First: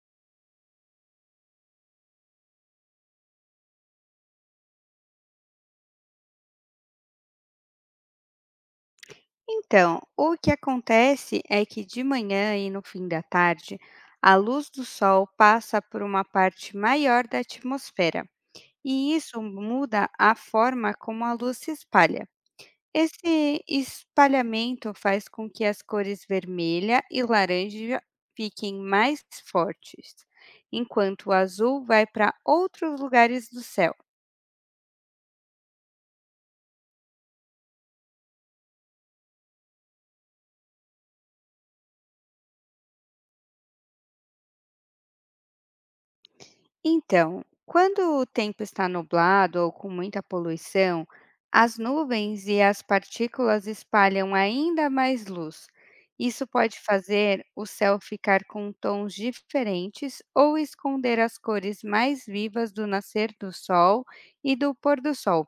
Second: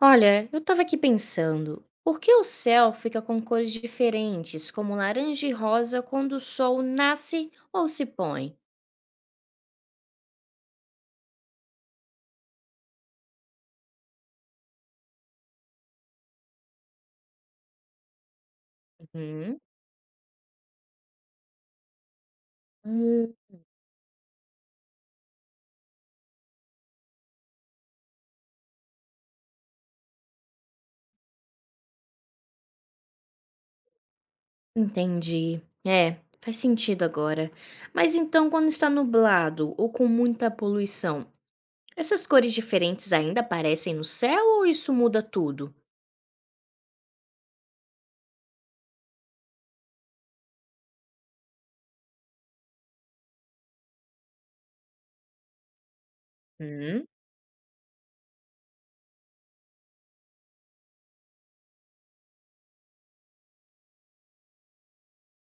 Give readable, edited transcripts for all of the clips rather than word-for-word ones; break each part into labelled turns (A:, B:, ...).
A: Olha, eu estava aqui pensando, por que o céu fica com cores diferentes, como laranja e rosa, quando o sol nasce ou se põe?
B: Então, o que acontece é que de manhã e no fim da tarde, a luz do sol passa por uma parte maior da atmosfera, e isso
A: Uhum.
B: muda a forma como a luz se espalha.
A: Hum.
B: Esse espalhamento faz com que as cores vermelha e laranja fiquem mais fortes, enquanto o azul vai para outros lugares do céu.
A: Entendi. É, faz sentido agora. Mas então, quando está nublado ou com muita poluição, essas cores diferentes ainda aparecem no céu ou isso muda tudo?
B: Então, quando o tempo está nublado ou com muita poluição, as nuvens e as partículas espalham ainda mais luz. Isso pode
A: Hum,
B: fazer o céu ficar com tons diferentes ou esconder as cores mais vivas do nascer do sol e do pôr do sol.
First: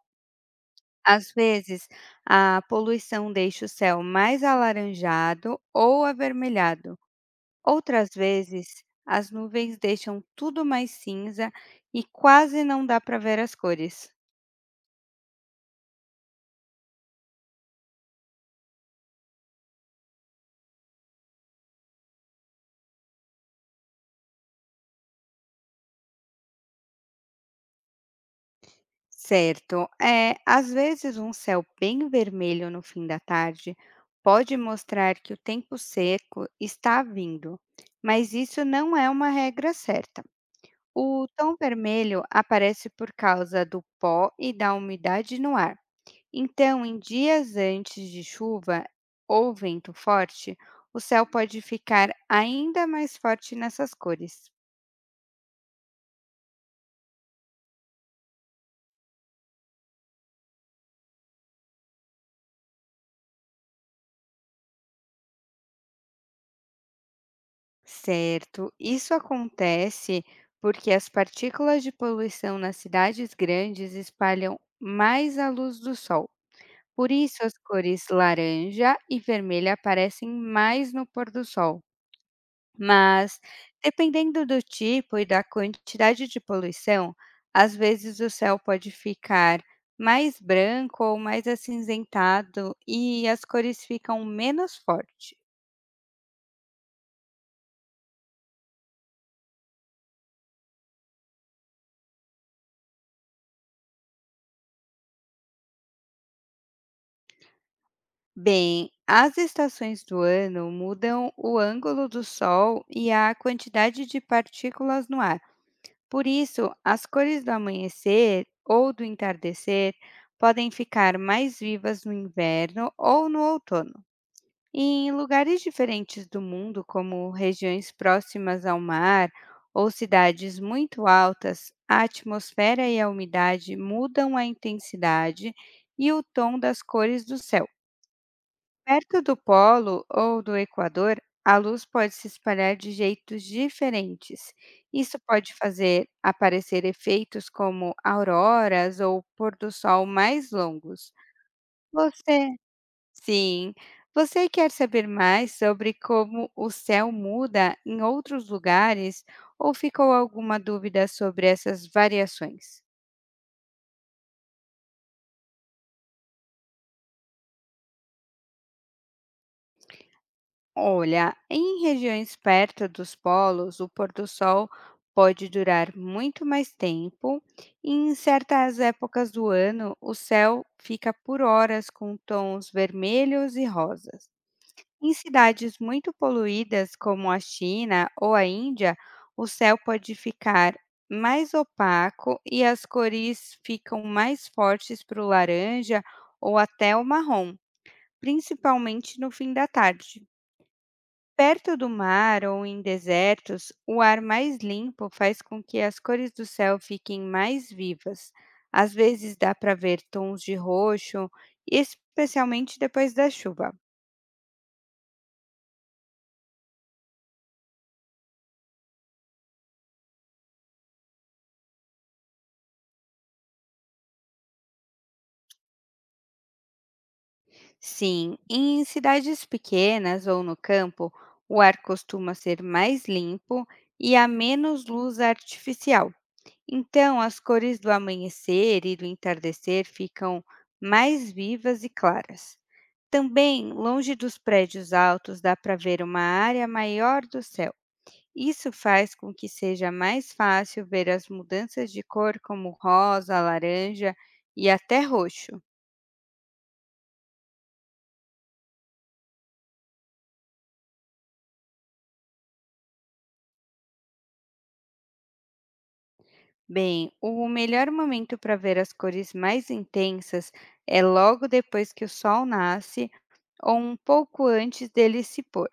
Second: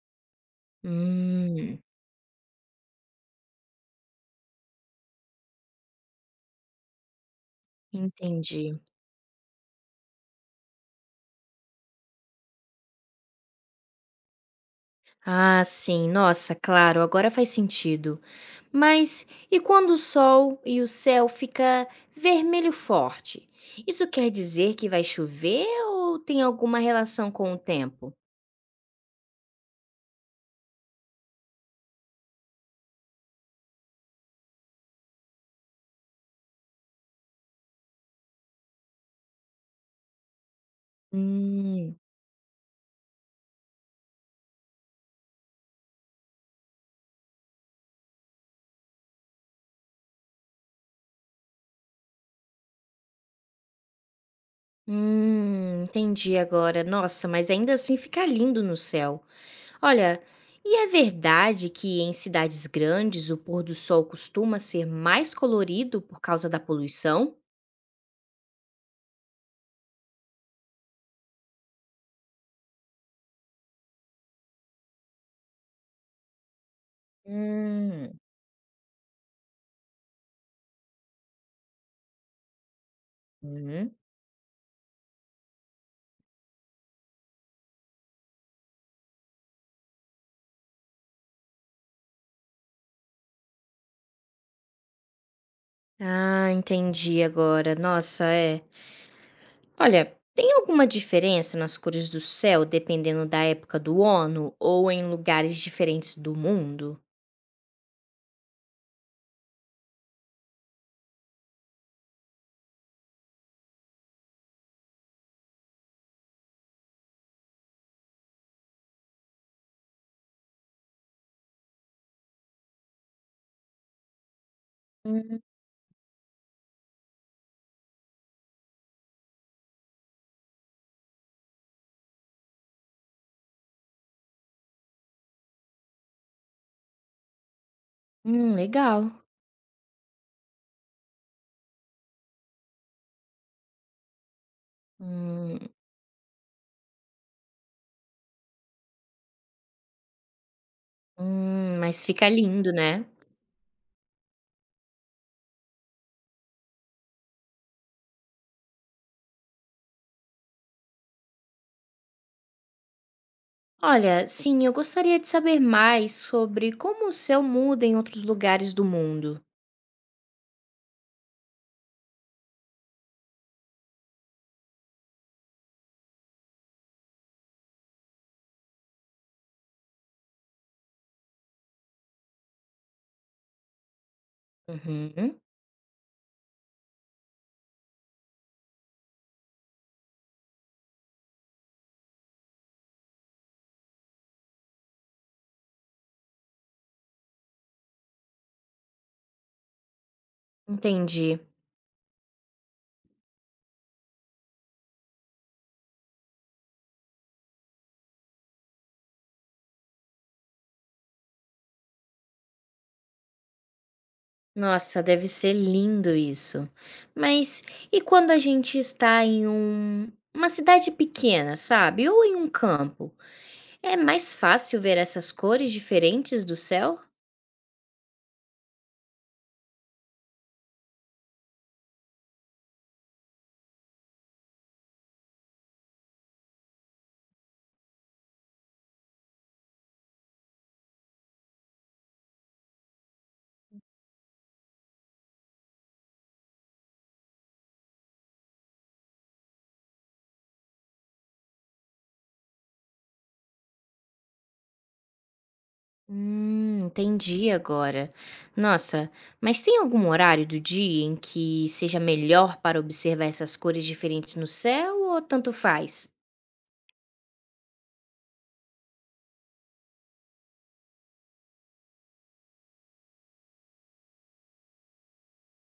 B: Às
A: hum,
B: vezes, a poluição deixa o céu mais alaranjado ou avermelhado. Outras
A: entendi.
B: vezes, as nuvens deixam tudo mais cinza e quase não dá para ver as cores.
A: Ah, sim, nossa, claro, agora faz sentido. Mas e quando o sol e o céu fica vermelho forte? Isso quer dizer que vai chover ou tem alguma relação com o tempo?
B: Certo, é, às vezes um céu bem vermelho no fim da tarde pode mostrar que o tempo seco está vindo, mas isso não é uma regra certa. O tom
A: Hum,
B: vermelho aparece por causa do pó e da umidade no ar. Então, em dias antes de chuva ou vento forte, o céu pode ficar ainda mais forte nessas cores.
A: entendi agora. Nossa, mas ainda assim fica lindo no céu. Olha, e é verdade que em cidades grandes o pôr do sol costuma ser mais colorido por causa da poluição?
B: Certo, isso acontece porque as partículas de poluição nas cidades grandes espalham mais a luz do sol. Por isso, as cores
A: Hum,
B: laranja e vermelha aparecem mais no pôr do sol. Mas,
A: uhum.
B: dependendo do tipo e da quantidade de poluição, às vezes o céu pode ficar mais branco ou mais acinzentado e as cores ficam menos fortes.
A: Ah, entendi agora. Nossa, é. Olha, tem alguma diferença nas cores do céu dependendo da época do ano ou em lugares diferentes do mundo?
B: Bem, as estações do ano mudam o ângulo do sol e a quantidade de partículas no ar. Por isso, as cores do amanhecer ou do entardecer podem ficar mais vivas no inverno ou no outono. E Em
A: Hum,
B: lugares diferentes do mundo, como regiões próximas ao mar ou cidades muito altas, a atmosfera e a umidade mudam a intensidade e o tom das cores do céu. Perto
A: legal.
B: do polo ou do equador, a luz pode se espalhar de jeitos diferentes. Isso pode
A: Hum,
B: fazer aparecer efeitos como auroras ou pôr do sol mais longos.
A: mas fica
B: Você
A: lindo, né?
B: Sim. Você quer saber mais sobre como o céu muda em outros lugares ou ficou alguma dúvida sobre essas variações?
A: Olha, sim, eu gostaria de saber mais sobre como o céu muda em outros lugares do mundo.
B: Olha, em regiões perto dos polos, o pôr do sol pode durar muito mais tempo e em certas épocas do ano o céu fica por horas com tons vermelhos e rosas. Em
A: Uhum,
B: cidades muito poluídas, como a China ou a Índia, o céu pode ficar mais opaco e as cores ficam mais fortes para o laranja ou até o marrom, principalmente no fim da tarde.
A: entendi.
B: Perto do mar ou em desertos, o ar mais limpo faz com que as cores do céu fiquem mais vivas. Às vezes dá para ver tons de roxo, especialmente depois da chuva.
A: Nossa, deve ser lindo isso. Mas e quando a gente está em uma cidade pequena, sabe? Ou em um campo? É mais fácil ver essas cores diferentes do céu?
B: Sim, em cidades pequenas ou no campo, o ar costuma ser mais limpo e há menos luz artificial. Então, as cores do amanhecer e do entardecer ficam mais vivas e claras. Também, longe dos prédios altos, dá para ver uma área maior do céu. Isso faz com que seja mais fácil ver as mudanças de cor, como rosa, laranja e até roxo.
A: Entendi agora. Nossa, mas tem algum horário do dia em que seja melhor para observar essas cores diferentes no céu ou tanto faz?
B: Bem, o melhor momento para ver as cores mais intensas é logo depois que o sol nasce ou um pouco antes dele se pôr.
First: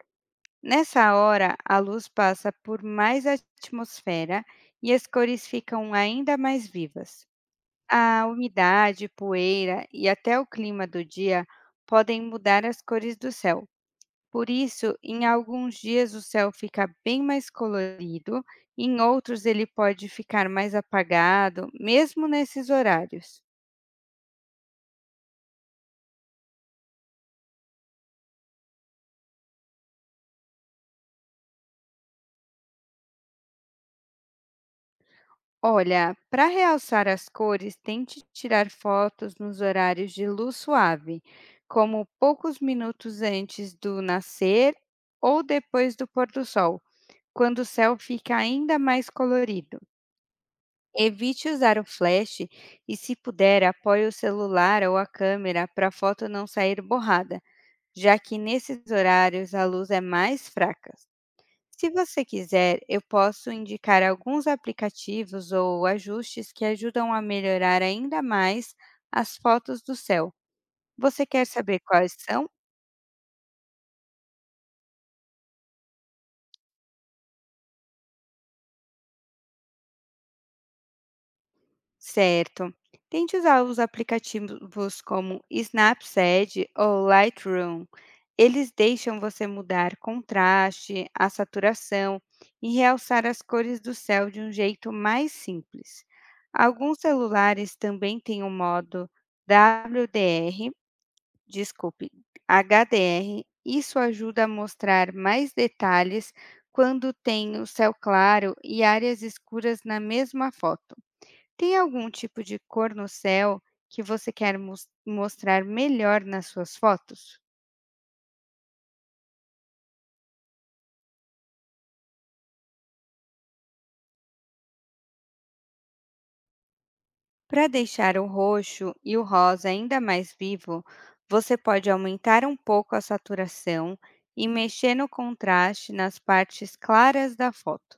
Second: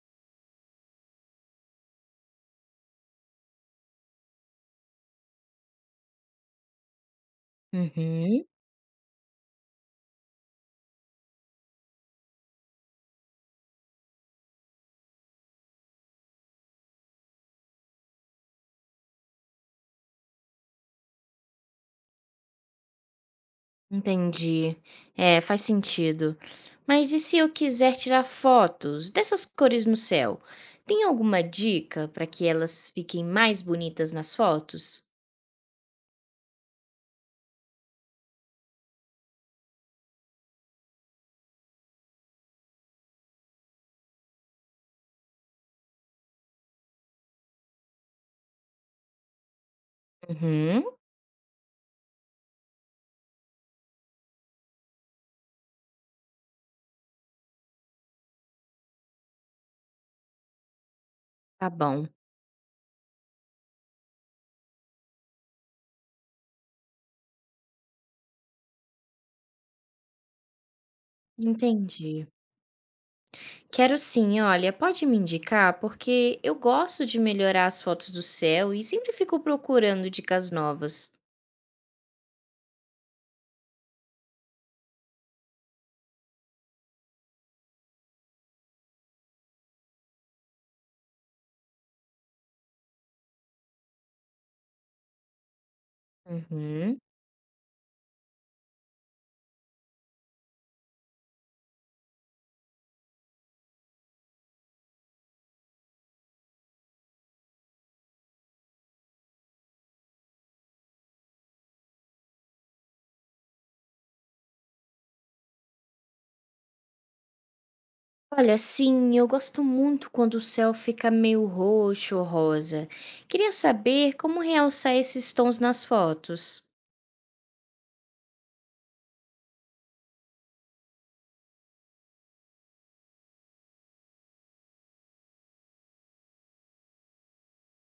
B: Nessa hora, a luz passa por mais atmosfera e as cores ficam ainda mais vivas. A
A: Uhum.
B: umidade, poeira e até o clima do dia podem mudar as cores do céu, por isso, em alguns dias o céu fica bem mais colorido, em outros ele pode ficar mais apagado, mesmo nesses horários.
A: Entendi. É, faz sentido. Mas e se eu quiser tirar fotos dessas cores no céu? Tem alguma dica para que elas fiquem mais bonitas nas fotos?
B: Olha, para realçar as cores, tente tirar fotos nos horários de luz suave, como poucos minutos antes do nascer ou depois do pôr do sol, quando o céu fica ainda mais colorido.
A: Uhum,
B: Evite usar o flash e, se puder, apoie o celular ou a câmera para a foto não sair borrada, já que nesses horários a luz é mais fraca.
A: tá
B: Se
A: bom.
B: você quiser, eu posso indicar alguns aplicativos ou ajustes que ajudam a melhorar ainda mais as fotos do céu. Você quer saber quais
A: Entendi.
B: são?
A: Quero sim, olha, pode me indicar porque eu gosto de melhorar as fotos do céu e sempre fico procurando dicas novas.
B: Certo. Tente usar os aplicativos como Snapseed ou Lightroom. Eles deixam você mudar contraste, a saturação e realçar as cores do céu de um jeito mais simples. Alguns
A: Uhum.
B: celulares também têm o modo WDR, desculpe, HDR. Isso ajuda a mostrar mais detalhes quando tem o céu claro e áreas escuras na mesma foto. Tem algum tipo de cor no céu que você quer mostrar melhor nas suas fotos?
A: Olha, sim, eu gosto muito quando o céu fica meio roxo ou rosa. Queria saber como realçar esses tons nas fotos.
B: Para deixar o roxo e o rosa ainda mais vivo, você pode aumentar um pouco a saturação e mexer no contraste nas partes claras da foto.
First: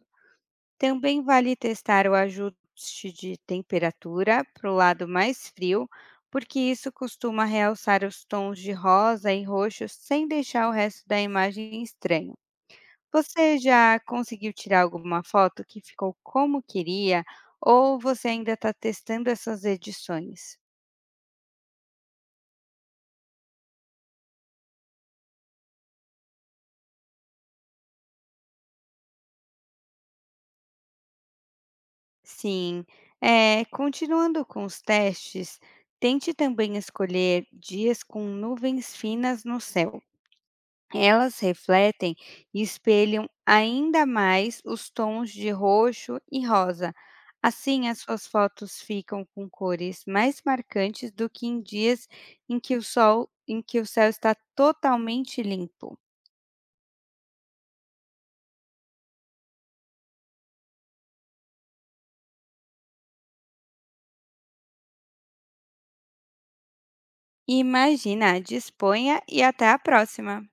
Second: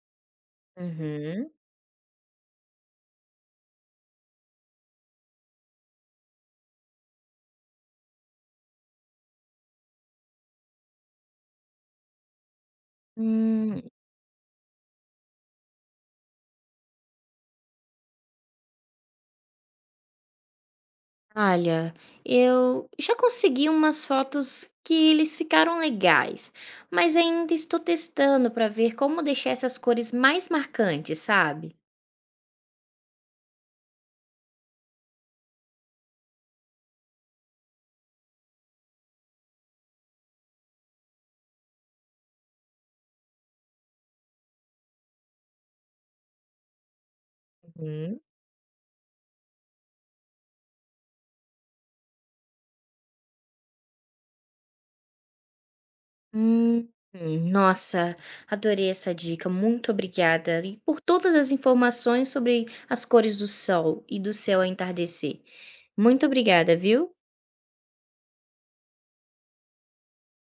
B: Também
A: Uhum.
B: vale testar o ajuste de temperatura para o lado mais frio, porque isso costuma realçar os tons de rosa e roxo sem deixar o resto da imagem estranho. Você
A: Hum,
B: já conseguiu tirar alguma foto que ficou como queria ou você ainda está testando essas edições?
A: Olha, eu já consegui umas fotos que eles ficaram legais, mas ainda estou testando para ver como deixar essas cores mais marcantes, sabe?
B: Sim, continuando com os testes, tente também escolher dias com nuvens finas no céu. Elas refletem e espelham ainda mais os tons de roxo e rosa. Assim, as suas fotos ficam com cores mais marcantes do que em dias em que o céu está totalmente limpo.
A: Hum, Nossa, adorei essa dica. Muito obrigada e por todas as informações sobre as cores do sol e do céu ao entardecer. Muito obrigada, viu?
B: Imagina, disponha e até a próxima.